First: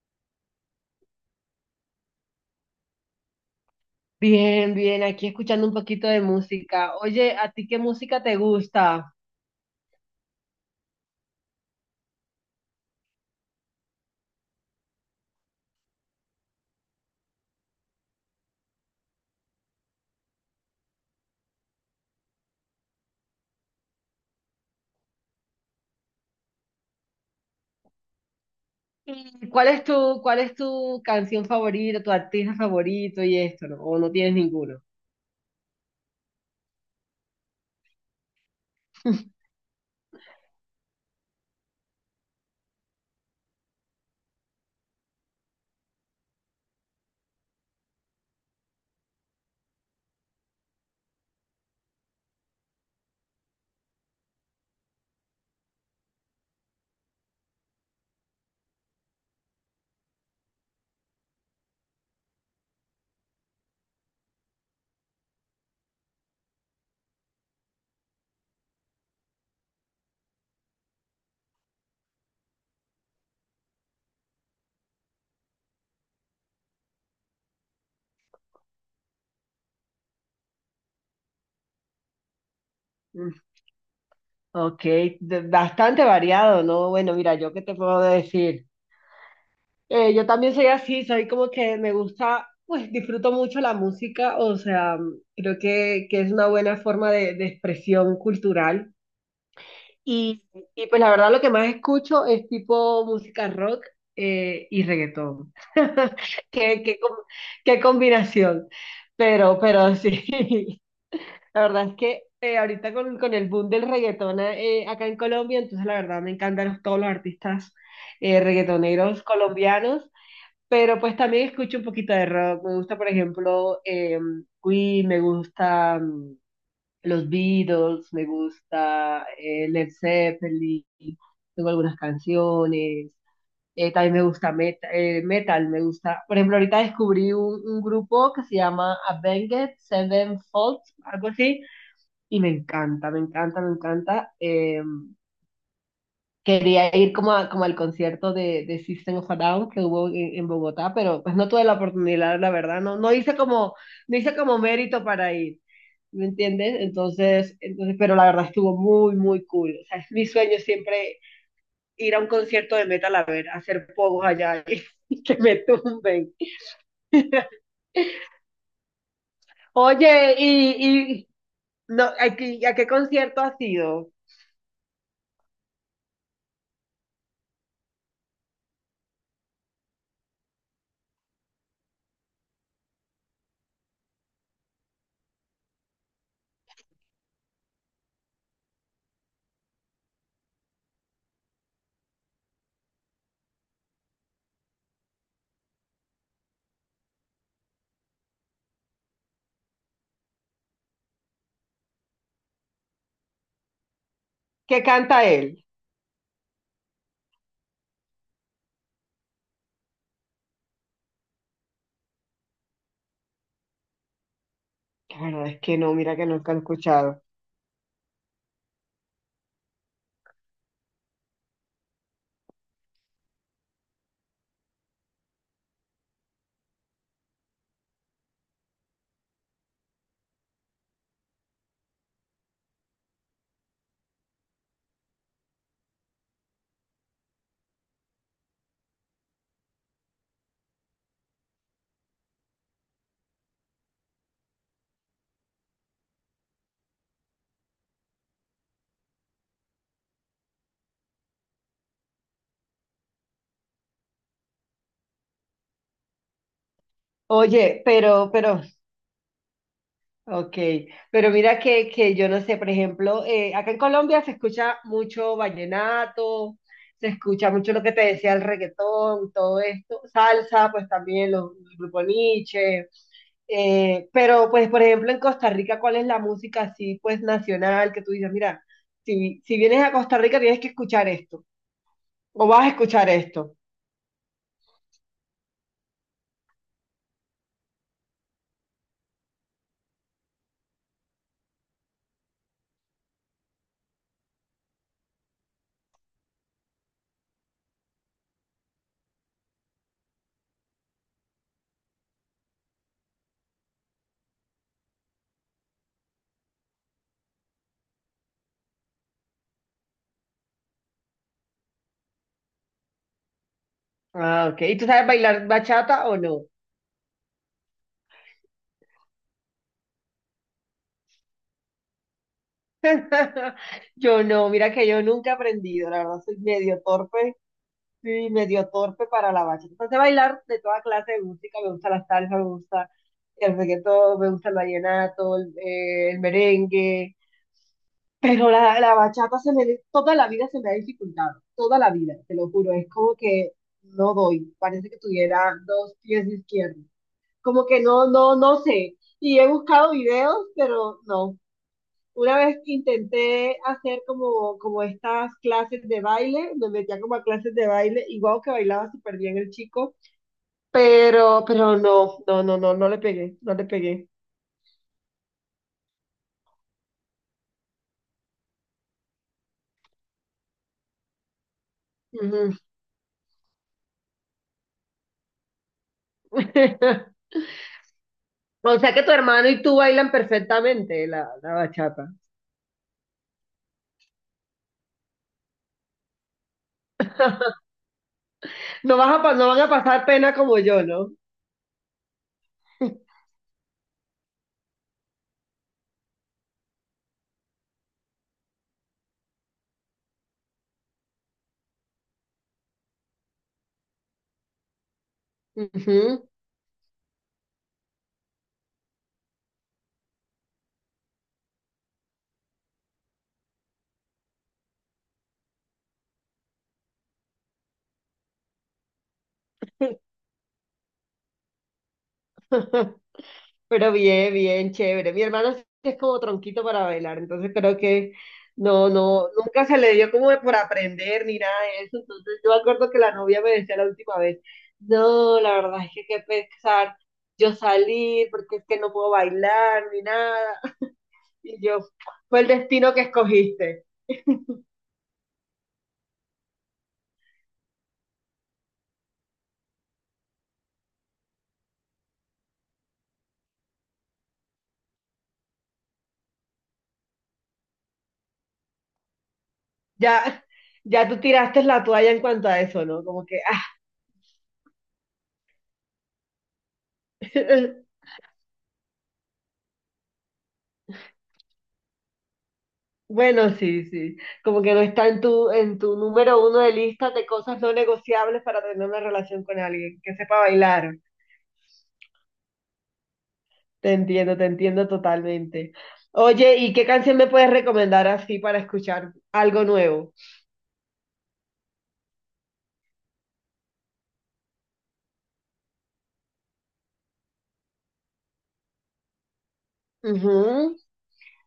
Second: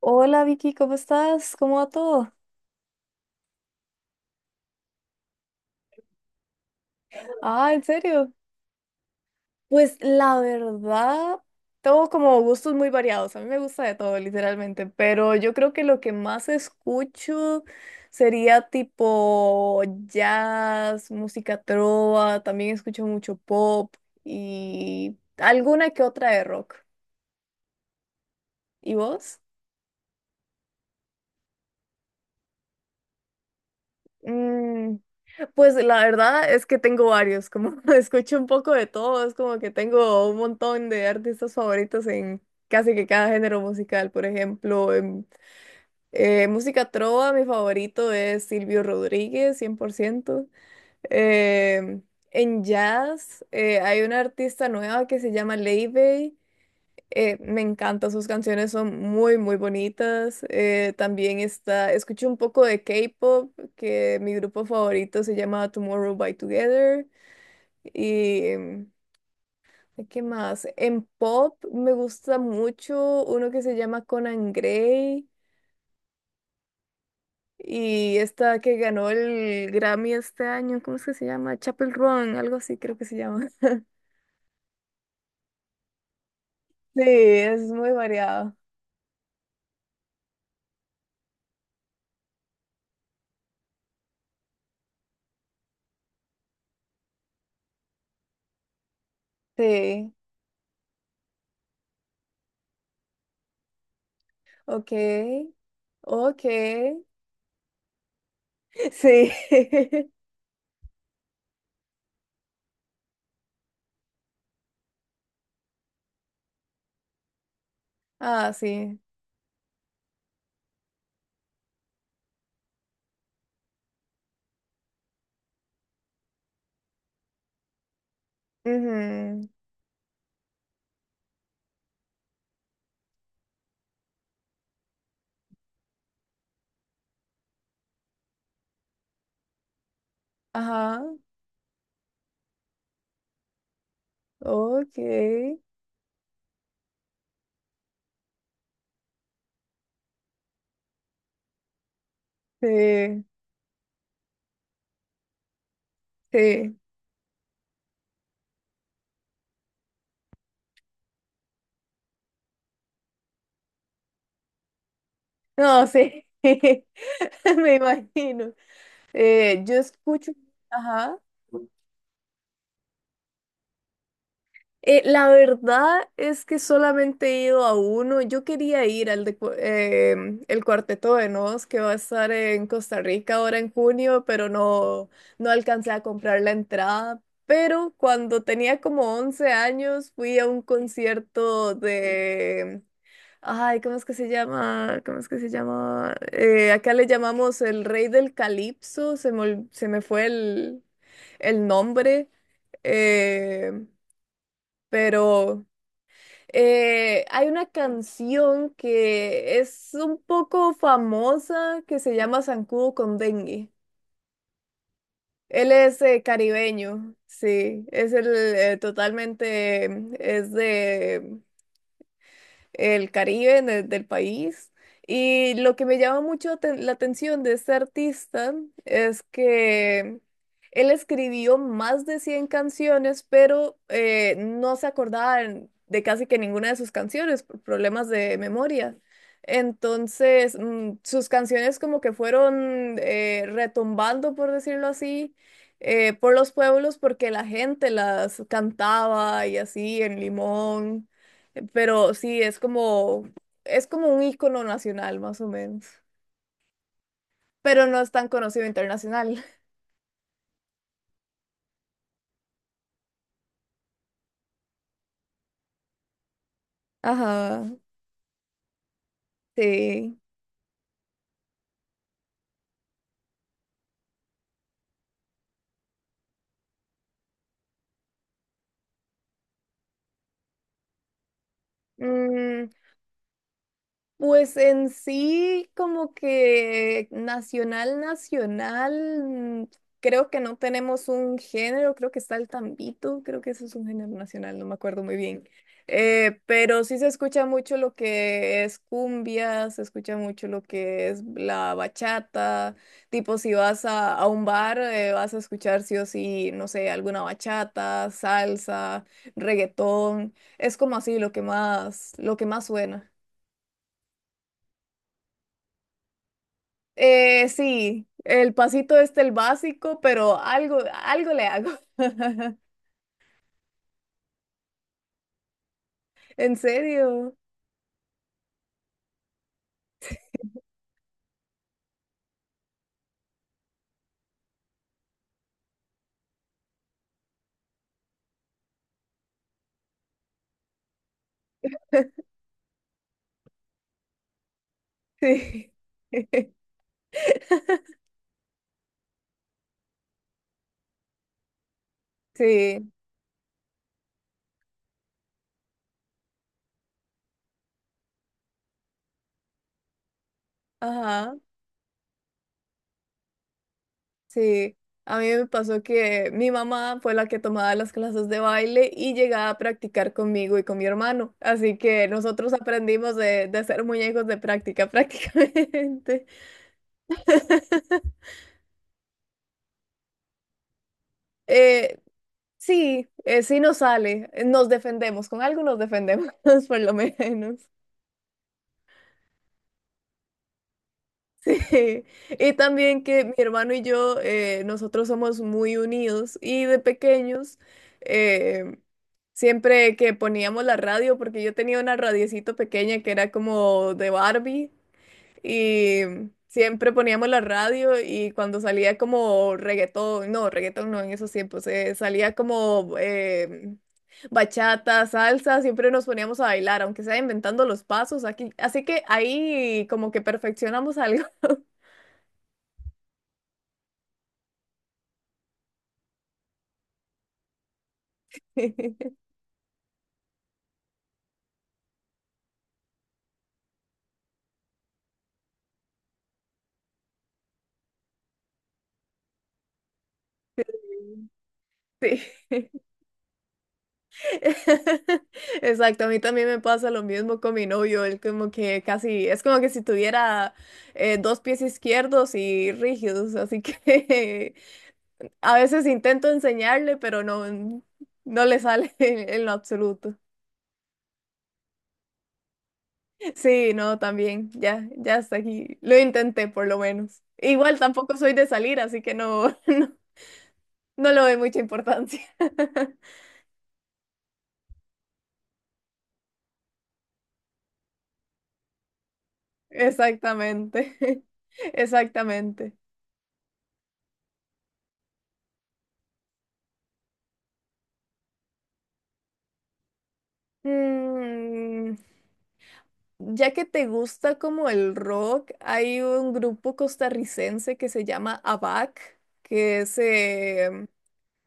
Hola Vicky, ¿cómo estás? ¿Cómo va todo? Bien, bien, aquí escuchando un poquito de música. Oye, ¿a ti Ah, qué ¿en música serio? te gusta? Pues la verdad, tengo como gustos muy variados. A mí me gusta de todo, literalmente. Pero yo creo que lo que más escucho sería tipo jazz, música trova. También escucho mucho pop y alguna que otra de rock. ¿Y vos? ¿Y cuál es tu canción favorita, tu artista favorito y esto, no? ¿O no tienes ninguno? Pues la verdad es que tengo varios, como escucho un poco de todo, es como que tengo un montón de artistas favoritos en casi que cada género musical. Por ejemplo, en música trova, mi favorito es Silvio Rodríguez, 100%. Em, en jazz, hay una artista nueva que se llama Leibey, me encantan sus canciones, son muy, muy bonitas. También está, escuché un poco de K-pop, que mi grupo favorito se llama Tomorrow by Together. Y, ¿qué más? En pop me gusta mucho uno que se llama Conan Gray y esta que ganó el Grammy este año, ¿cómo es que se llama? Chapel Run, algo así creo que se Mm. llama. Ok, bastante variado, ¿no? Sí, Bueno, mira, yo es qué te muy puedo variado. decir. Yo también soy así, soy como que me gusta, pues disfruto mucho la música, o sea, creo que es una buena forma de expresión cultural. Sí, Y, y pues la verdad lo que más escucho es tipo música rock y ok, reggaetón. ok, Qué, qué, com- qué combinación. sí. Pero sí, la verdad es que ahorita con el boom del reggaetón acá en Colombia, entonces la verdad me encantan todos los artistas Ah, sí. reggaetoneros colombianos, pero pues también escucho un poquito de rock. Me gusta, por ejemplo, Queen, me gusta... mm, los Beatles, me gusta Ujú. Led Zeppelin, tengo algunas canciones, también me gusta metal. Me gusta, por ejemplo, ahorita descubrí un grupo que se llama Avenged Sevenfold, Ajá. algo así, y me encanta, me encanta, me encanta. Ok. Quería ir como, como al concierto de System of a Down que hubo en Bogotá, pero pues no tuve la oportunidad, la verdad, no, no Sí, hice como, no hice como mérito para ir, ¿me sí. entiendes? Pero la verdad estuvo muy, muy cool. O sea, es mi sueño siempre ir a un concierto de metal a ver, a hacer pogos allá y que me No, sí. tumben. Me imagino. Yo escucho. Oye, Ajá. y no, ¿a a qué concierto has ido? La verdad es que solamente he ido a uno. Yo quería ir al de, cu- em, el Cuarteto de Nos, que va a estar en Costa Rica ahora en junio, pero no, no alcancé a comprar la entrada. Pero cuando tenía como 11 años fui a un concierto de. Ay, ¿cómo es que se llama? ¿Cómo es que se llama? Acá le llamamos el Rey del Calipso. Se me fue el nombre. Eh, ¿Qué canta él? pero hay una canción que es un poco famosa que se llama Zancudo con Dengue. La verdad es Él que no, es mira que nunca he caribeño, escuchado. sí, es el totalmente, es de el Caribe del país. Y lo que me llama mucho la atención de este artista es que él escribió más de 100 canciones, pero no se acordaba de casi que ninguna de sus canciones por problemas de memoria. Entonces, sus canciones como que fueron retumbando, por decirlo así, por los pueblos porque la gente las cantaba y así en Limón. Pero sí, es como un icono nacional, más o menos. Oye, Pero no es tan pero conocido internacional. Ok, pero mira que yo no sé, por ejemplo, acá en Colombia se escucha mucho vallenato, se escucha Ajá, mucho lo que te decía el reggaetón, todo esto, sí. salsa, pues también los grupos Niche, pero pues por ejemplo en Costa Rica, ¿cuál es la música así pues nacional que tú dices, mira, si, si vienes a Costa Rica tienes que escuchar esto, o vas a Mm, escuchar esto? Pues en sí, como que nacional, nacional, creo que no tenemos un género, creo que está el tambito, creo que eso es un género nacional, no me acuerdo muy bien. Pero sí se escucha mucho lo que es cumbia, se escucha mucho lo que es la bachata, tipo si vas a un bar, vas a escuchar sí o sí, no sé, alguna bachata, salsa, reggaetón, es como así lo que más suena. Ah, ok, ¿y tú sabes bailar bachata o no? Sí, el pasito este, el básico, pero algo le hago. Yo no, mira que yo nunca he aprendido, la verdad soy ¿En medio serio? torpe, sí, medio torpe para la bachata. Entonces bailar de toda clase de música, me gusta la salsa, me gusta el reggaetón, me gusta el vallenato, el merengue, pero la bachata se me, toda la vida se me ha dificultado, toda la vida, te lo juro, es como que no doy, parece que tuviera Sí. dos pies izquierdos, como que no, no, no sé, y he buscado videos, pero no. Una vez Sí, intenté hacer como, como estas clases de baile, me metía como a clases de baile, igual que bailaba súper bien el chico, ajá, pero no, no, no, no, no le pegué, no le pegué. sí. A mí me pasó que mi mamá fue la que tomaba las clases de baile y llegaba a practicar conmigo y con mi hermano. Así que nosotros Ujú. aprendimos de ser muñecos de práctica prácticamente. O sea que tu hermano y tú bailan perfectamente la Eh, bachata. sí nos sale, nos defendemos, con algo nos defendemos por lo menos. No vas a, no van a pasar pena como yo, ¿no? Sí, y también que mi hermano y yo, nosotros somos muy unidos y de pequeños, eh, siempre que poníamos la radio, porque yo tenía una radiecito pequeña que era como de Barbie, y Ujú. siempre poníamos la radio y cuando salía como reggaetón no en esos tiempos, salía como bachata, salsa, siempre nos poníamos a bailar, aunque sea inventando los pasos aquí, así que ahí como que perfeccionamos algo. Pero bien, bien, chévere. Mi hermano sí es como tronquito para bailar, entonces creo que no, no, nunca se le dio como de por aprender ni nada de eso. Entonces yo me acuerdo que la novia me decía la última vez, no, la verdad es que qué pesar yo salir porque es que no puedo bailar ni nada. Y yo, Sí, fue el destino que escogiste. exacto. A mí también me pasa lo mismo con mi novio. Él como que casi, es como que si tuviera dos pies izquierdos y rígidos. Así que a veces intento enseñarle, pero no, no le sale en lo absoluto. Ya, ya tú tiraste la toalla en cuanto a eso, ¿no? Como que, Sí, no, también. Ya, ya hasta aquí. Lo intenté por lo menos. Igual ah. tampoco soy de salir, así que no, no le doy mucha importancia. Bueno, sí, sí. Como que no está en tu número uno de listas de cosas no negociables para tener una relación con alguien que sepa bailar. Exactamente, exactamente. Te entiendo totalmente. Oye, ¿y qué canción me puedes recomendar así para escuchar algo nuevo? Mm, ya que te gusta como el rock, hay un grupo costarricense que se llama ABAC, que es Ujú.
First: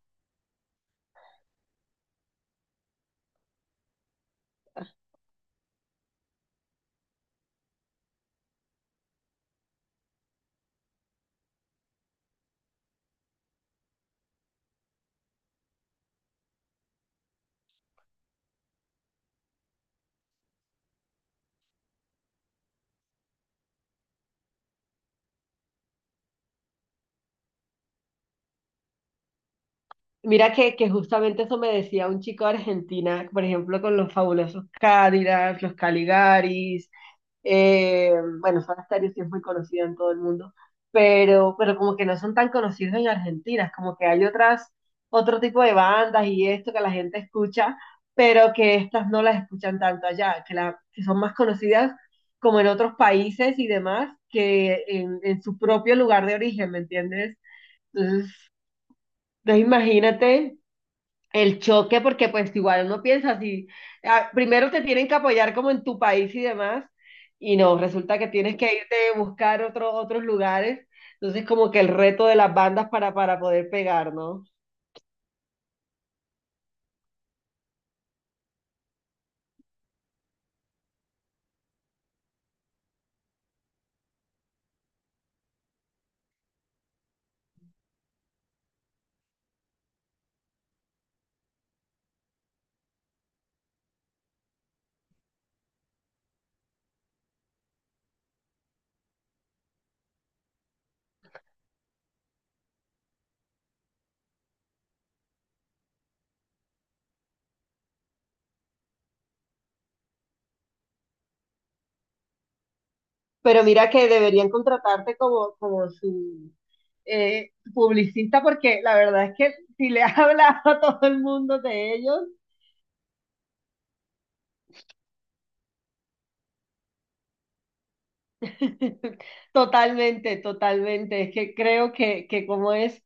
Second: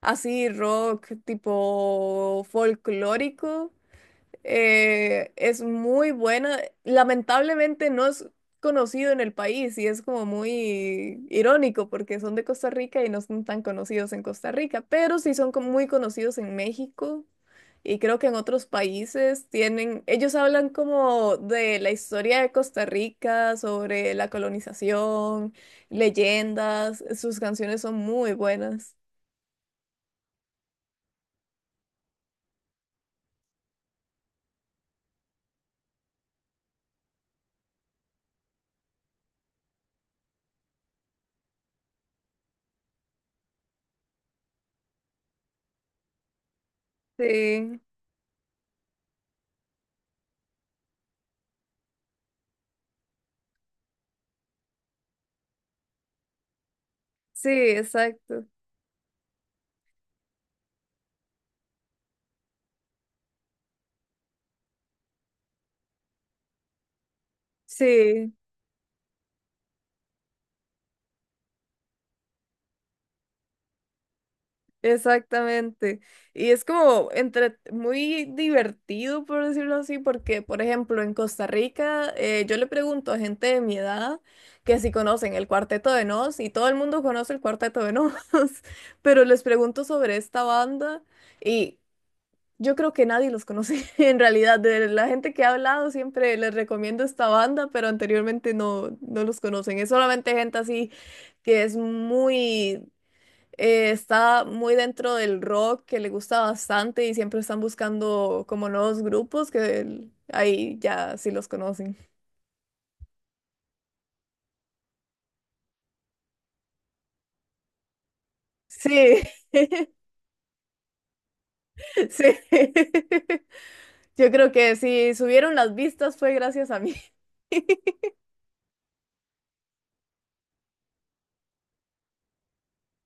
así rock tipo folclórico. Es muy buena. Lamentablemente no es conocido en el país y es como muy irónico porque son de Costa Rica y no son tan conocidos en Costa Rica, pero sí son como muy conocidos en México y creo que en otros países tienen, ellos hablan como de la historia de Costa Rica, sobre la colonización, leyendas, sus canciones son muy buenas. Mira que justamente eso me decía un chico de Argentina, por ejemplo, con los fabulosos Cádidas, los Caligaris, Eh, bueno, Soda Stereo sí es muy conocida en todo el mundo, pero como que no son tan conocidos en Argentina, es como que hay otras, otro tipo de bandas y esto que la gente escucha, Sí, pero que estas no las escuchan tanto allá, que, la, que son más conocidas como en otros países y demás que en su propio lugar de origen, ¿me entiendes? sí, Entonces, exacto. pues imagínate el choque, porque pues igual uno piensa así, ah, primero te tienen que apoyar como en tu país y demás, y no, resulta que Sí. tienes que irte a buscar otros lugares, entonces como que el reto de las bandas para poder pegar, ¿no? Exactamente. Y es como entre muy divertido, por decirlo así, porque, por ejemplo, en Costa Rica, yo le pregunto a gente de mi edad que si conocen el Cuarteto de Nos, y todo el mundo conoce el Cuarteto de Nos, pero les pregunto sobre esta banda y yo creo que nadie los conoce en realidad. De la gente que ha hablado, siempre les recomiendo esta banda, pero anteriormente no, no los conocen. Es solamente gente así que es muy está muy dentro del rock que le gusta bastante y siempre están buscando como nuevos grupos que ahí ya sí los conocen. Pero mira que deberían contratarte como, como su publicista, porque la Sí, verdad es que si le has hablado a todo el mundo de ellos, sí. Yo creo que si subieron las vistas fue gracias a mí. totalmente, totalmente, es que creo que como es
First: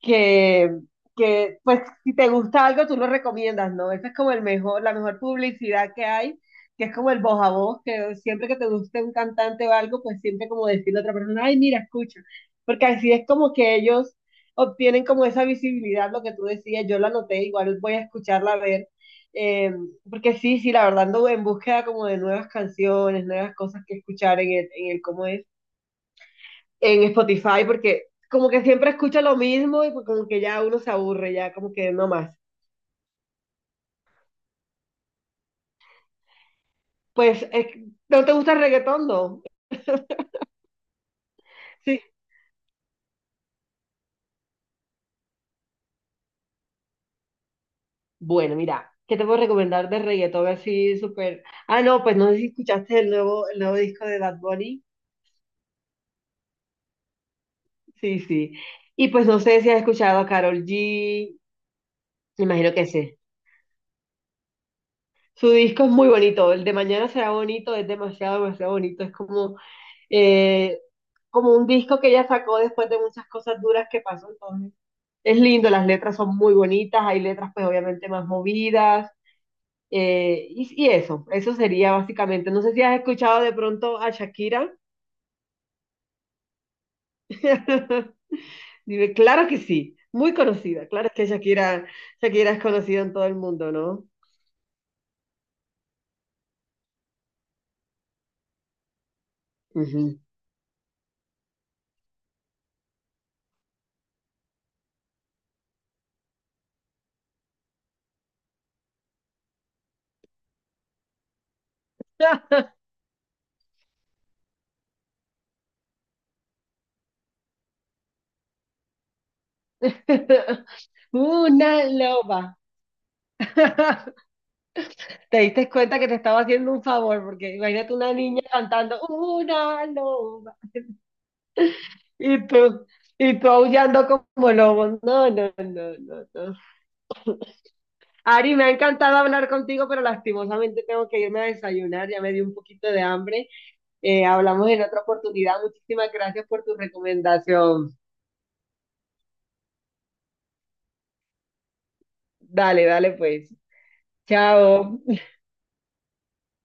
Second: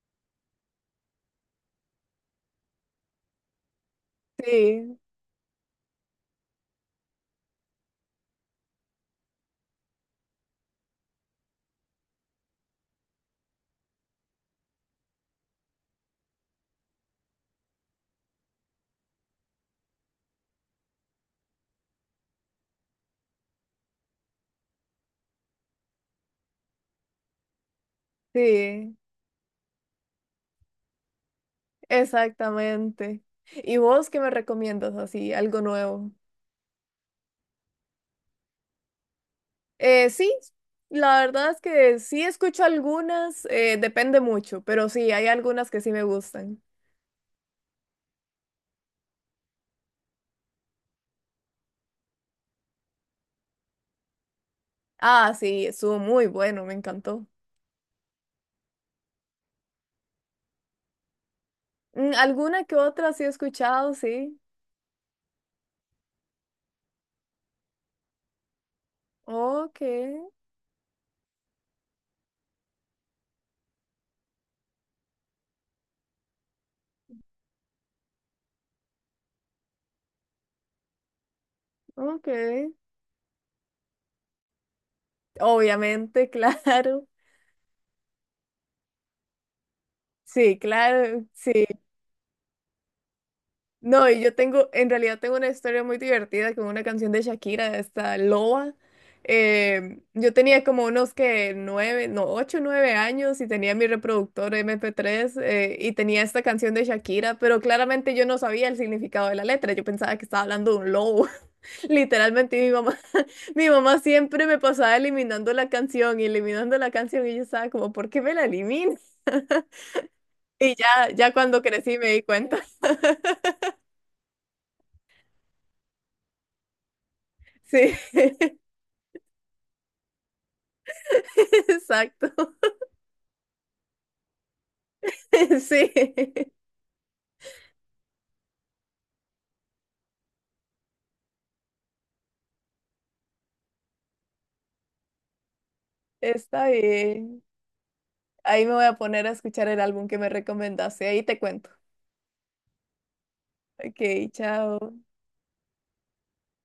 que, que pues si te gusta algo tú lo recomiendas, ¿no? Esa es como el mejor, la Sí, mejor publicidad que hay, que es como el voz a voz, que siempre que te guste un cantante o algo, pues siempre como decirle a otra persona, ay, mira, escucha, porque así es como que ellos obtienen como esa visibilidad, lo que tú decías, yo la noté, igual voy a escucharla a ver, eh, porque sí, sí, la verdad ando en búsqueda como de nuevas canciones, nuevas cosas que escuchar en el cómo es en Spotify porque como que siempre sí, escucho lo mismo y pues como que ya uno se aburre, ya como que no más. exactamente. ¿Y vos qué me recomiendas así, algo nuevo? Pues, es ¿no te gusta el reggaetón? No. Sí, la verdad es que Sí. sí escucho algunas, depende mucho, pero sí, hay algunas que sí me gustan. Bueno, mira, ¿qué te puedo recomendar de reggaetón así súper? Ah, no, pues no sé si escuchaste el nuevo disco de Bad Bunny. Ah, sí, estuvo muy bueno, me encantó. Sí, sí. Y pues no sé si has escuchado a Karol G, me Alguna imagino que que otra sí. sí he escuchado, sí. Su disco es muy bonito, el de mañana será bonito, es demasiado, demasiado bonito. Es como, Ok, eh, como un disco que ella sacó después de muchas cosas duras que pasó, entonces es lindo, las letras son muy bonitas, hay letras pues obviamente más movidas, y eso sería ok. básicamente. No sé si has escuchado de pronto a Shakira. Obviamente, claro. Dime, claro que sí, muy Sí, conocida, claro claro, que sí. Shakira, Shakira es conocida en todo el mundo, ¿no? No, y yo tengo, en realidad tengo una historia muy divertida con una canción de Shakira, esta Loba. Ujú. Yo tenía como unos que nueve, no, ocho, nueve años y tenía mi reproductor MP3 y tenía esta canción de Shakira, pero claramente yo no sabía el significado de la letra, yo pensaba que estaba hablando de un lobo. Literalmente mi mamá, mi mamá siempre me pasaba eliminando la canción y eliminando la canción y yo estaba como, ¿por qué me la eliminas? Y ya, ya cuando Una crecí me di loba. cuenta. Te diste cuenta que te estaba haciendo un favor, porque imagínate Sí, una niña cantando una loba. exacto. Y tú, y tú aullando como lobo. No, no, Sí, no, no, no. Ari, me ha encantado hablar contigo, pero lastimosamente tengo que irme a desayunar, ya me dio un poquito de hambre. Hablamos en otra oportunidad. Muchísimas gracias por está tu bien. recomendación. Ahí me voy a poner a escuchar el álbum que me recomendaste. Ahí te cuento. Dale, dale pues. Ok, chao. Chao.